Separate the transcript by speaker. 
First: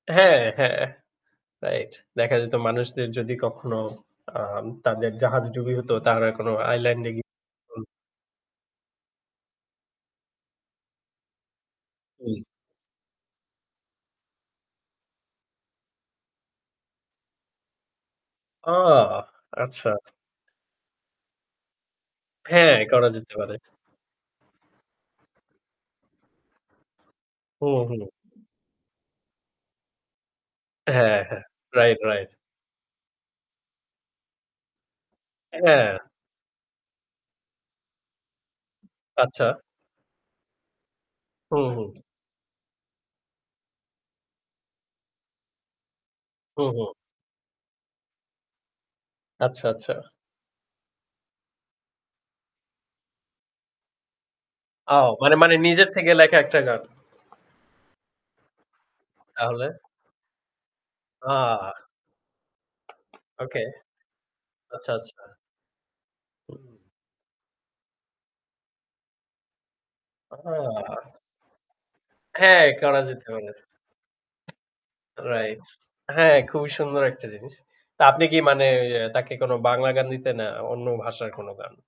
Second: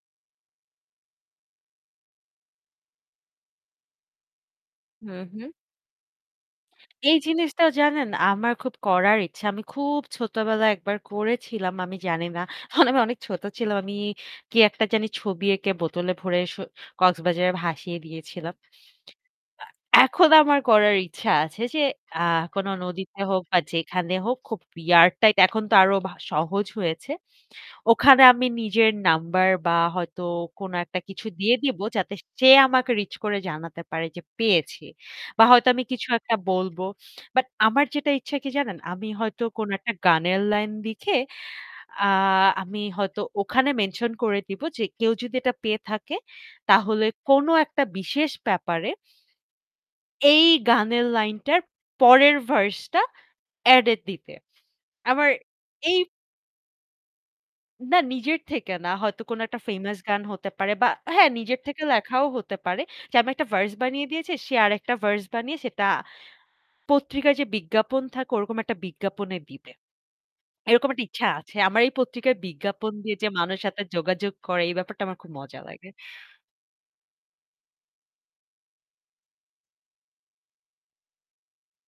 Speaker 1: হ্যাঁ, হ্যাঁ। রাইট। দেখা যেত মানুষদের যদি কখনো আ তাদের
Speaker 2: হু,
Speaker 1: জাহাজ
Speaker 2: হু।
Speaker 1: ডুবি হত তারা কোনও আইল্যান্ড এ
Speaker 2: এই
Speaker 1: গিয়ে।
Speaker 2: জিনিসটাও
Speaker 1: হুম।
Speaker 2: জানেন আমার খুব করার ইচ্ছা। আমি খুব ছোটবেলায় একবার করেছিলাম আমি জানি
Speaker 1: হুম।
Speaker 2: না। মানে আমি অনেক ছোট ছিলাম। আমি কি একটা জানি ছবি এঁকে বোতলে ভরে সো কক্সবাজারে ভাসিয়ে দিয়েছিলাম।
Speaker 1: ওহ। আচ্ছা।
Speaker 2: এখন আমার করার ইচ্ছা আছে যে আ কোন
Speaker 1: হ্যাঁ, করা
Speaker 2: নদীতে
Speaker 1: যেতে
Speaker 2: হোক
Speaker 1: পারে।
Speaker 2: বা যেখানে হোক খুব রেয়ার টাইপ এখন তো আরো সহজ হয়েছে।
Speaker 1: হুম, হুম।
Speaker 2: ওখানে আমি নিজের নাম্বার বা হয়তো কোন একটা
Speaker 1: হ্যাঁ,
Speaker 2: কিছু
Speaker 1: হ্যাঁ,
Speaker 2: দিয়ে দিবো
Speaker 1: রাইট,
Speaker 2: যাতে
Speaker 1: রাইট।
Speaker 2: সে আমাকে রিচ করে জানাতে পারে যে পেয়েছি। বা হয়তো আমি
Speaker 1: হ্যাঁ।
Speaker 2: কিছু একটা বলব। বাট আমার যেটা ইচ্ছা কি জানেন, আমি হয়তো
Speaker 1: আচ্ছা।
Speaker 2: কোন একটা গানের লাইন লিখে
Speaker 1: হুম, হুম।
Speaker 2: আ আমি হয়তো ওখানে মেনশন করে দিব যে কেউ যদি এটা পেয়ে থাকে
Speaker 1: হুম, হুম।
Speaker 2: তাহলে কোন একটা বিশেষ ব্যাপারে
Speaker 1: আচ্ছা, আচ্ছা।
Speaker 2: এই গান লাইন টার পরের ভার্স টা অ্যাড এ দিতে।
Speaker 1: আও
Speaker 2: আবার
Speaker 1: মানে, মানে নিজের
Speaker 2: এই
Speaker 1: থেকে লেখা একটা গান।
Speaker 2: না নিজের থেকে না হয়তো কোনো একটা
Speaker 1: তাহলে?
Speaker 2: ফেমাস গান হতে পারে বা হ্যাঁ নিজের
Speaker 1: আ
Speaker 2: থেকে লেখাও হতে পারে যে আমি একটা
Speaker 1: ওকে।
Speaker 2: ভার্স বানিয়ে দিয়েছি সে
Speaker 1: আচ্ছা,
Speaker 2: আরেকটা
Speaker 1: আচ্ছা।
Speaker 2: ভার্স বানিয়ে সেটা
Speaker 1: হুম।
Speaker 2: পত্রিকায় যে বিজ্ঞাপন থাকে ওরকম একটা বিজ্ঞাপনে দিবে।
Speaker 1: আ আচ্ছা,
Speaker 2: এরকম
Speaker 1: আচ্ছা।
Speaker 2: একটা ইচ্ছা আছে। আমার এই পত্রিকায়
Speaker 1: হ্যাঁ,
Speaker 2: বিজ্ঞাপন
Speaker 1: করা
Speaker 2: দিয়ে
Speaker 1: যেতে
Speaker 2: যে
Speaker 1: পারে।
Speaker 2: মানুষের হাতে যোগাযোগ করে এই ব্যাপারটা আমার খুব মজা
Speaker 1: রাইট।
Speaker 2: লাগে।
Speaker 1: হ্যাঁ খুবই সুন্দর একটা জিনিস। তা আপনি কি মানে তাকে কোন বাংলা গান দিতেন না অন্য ভাষার কোনো গান?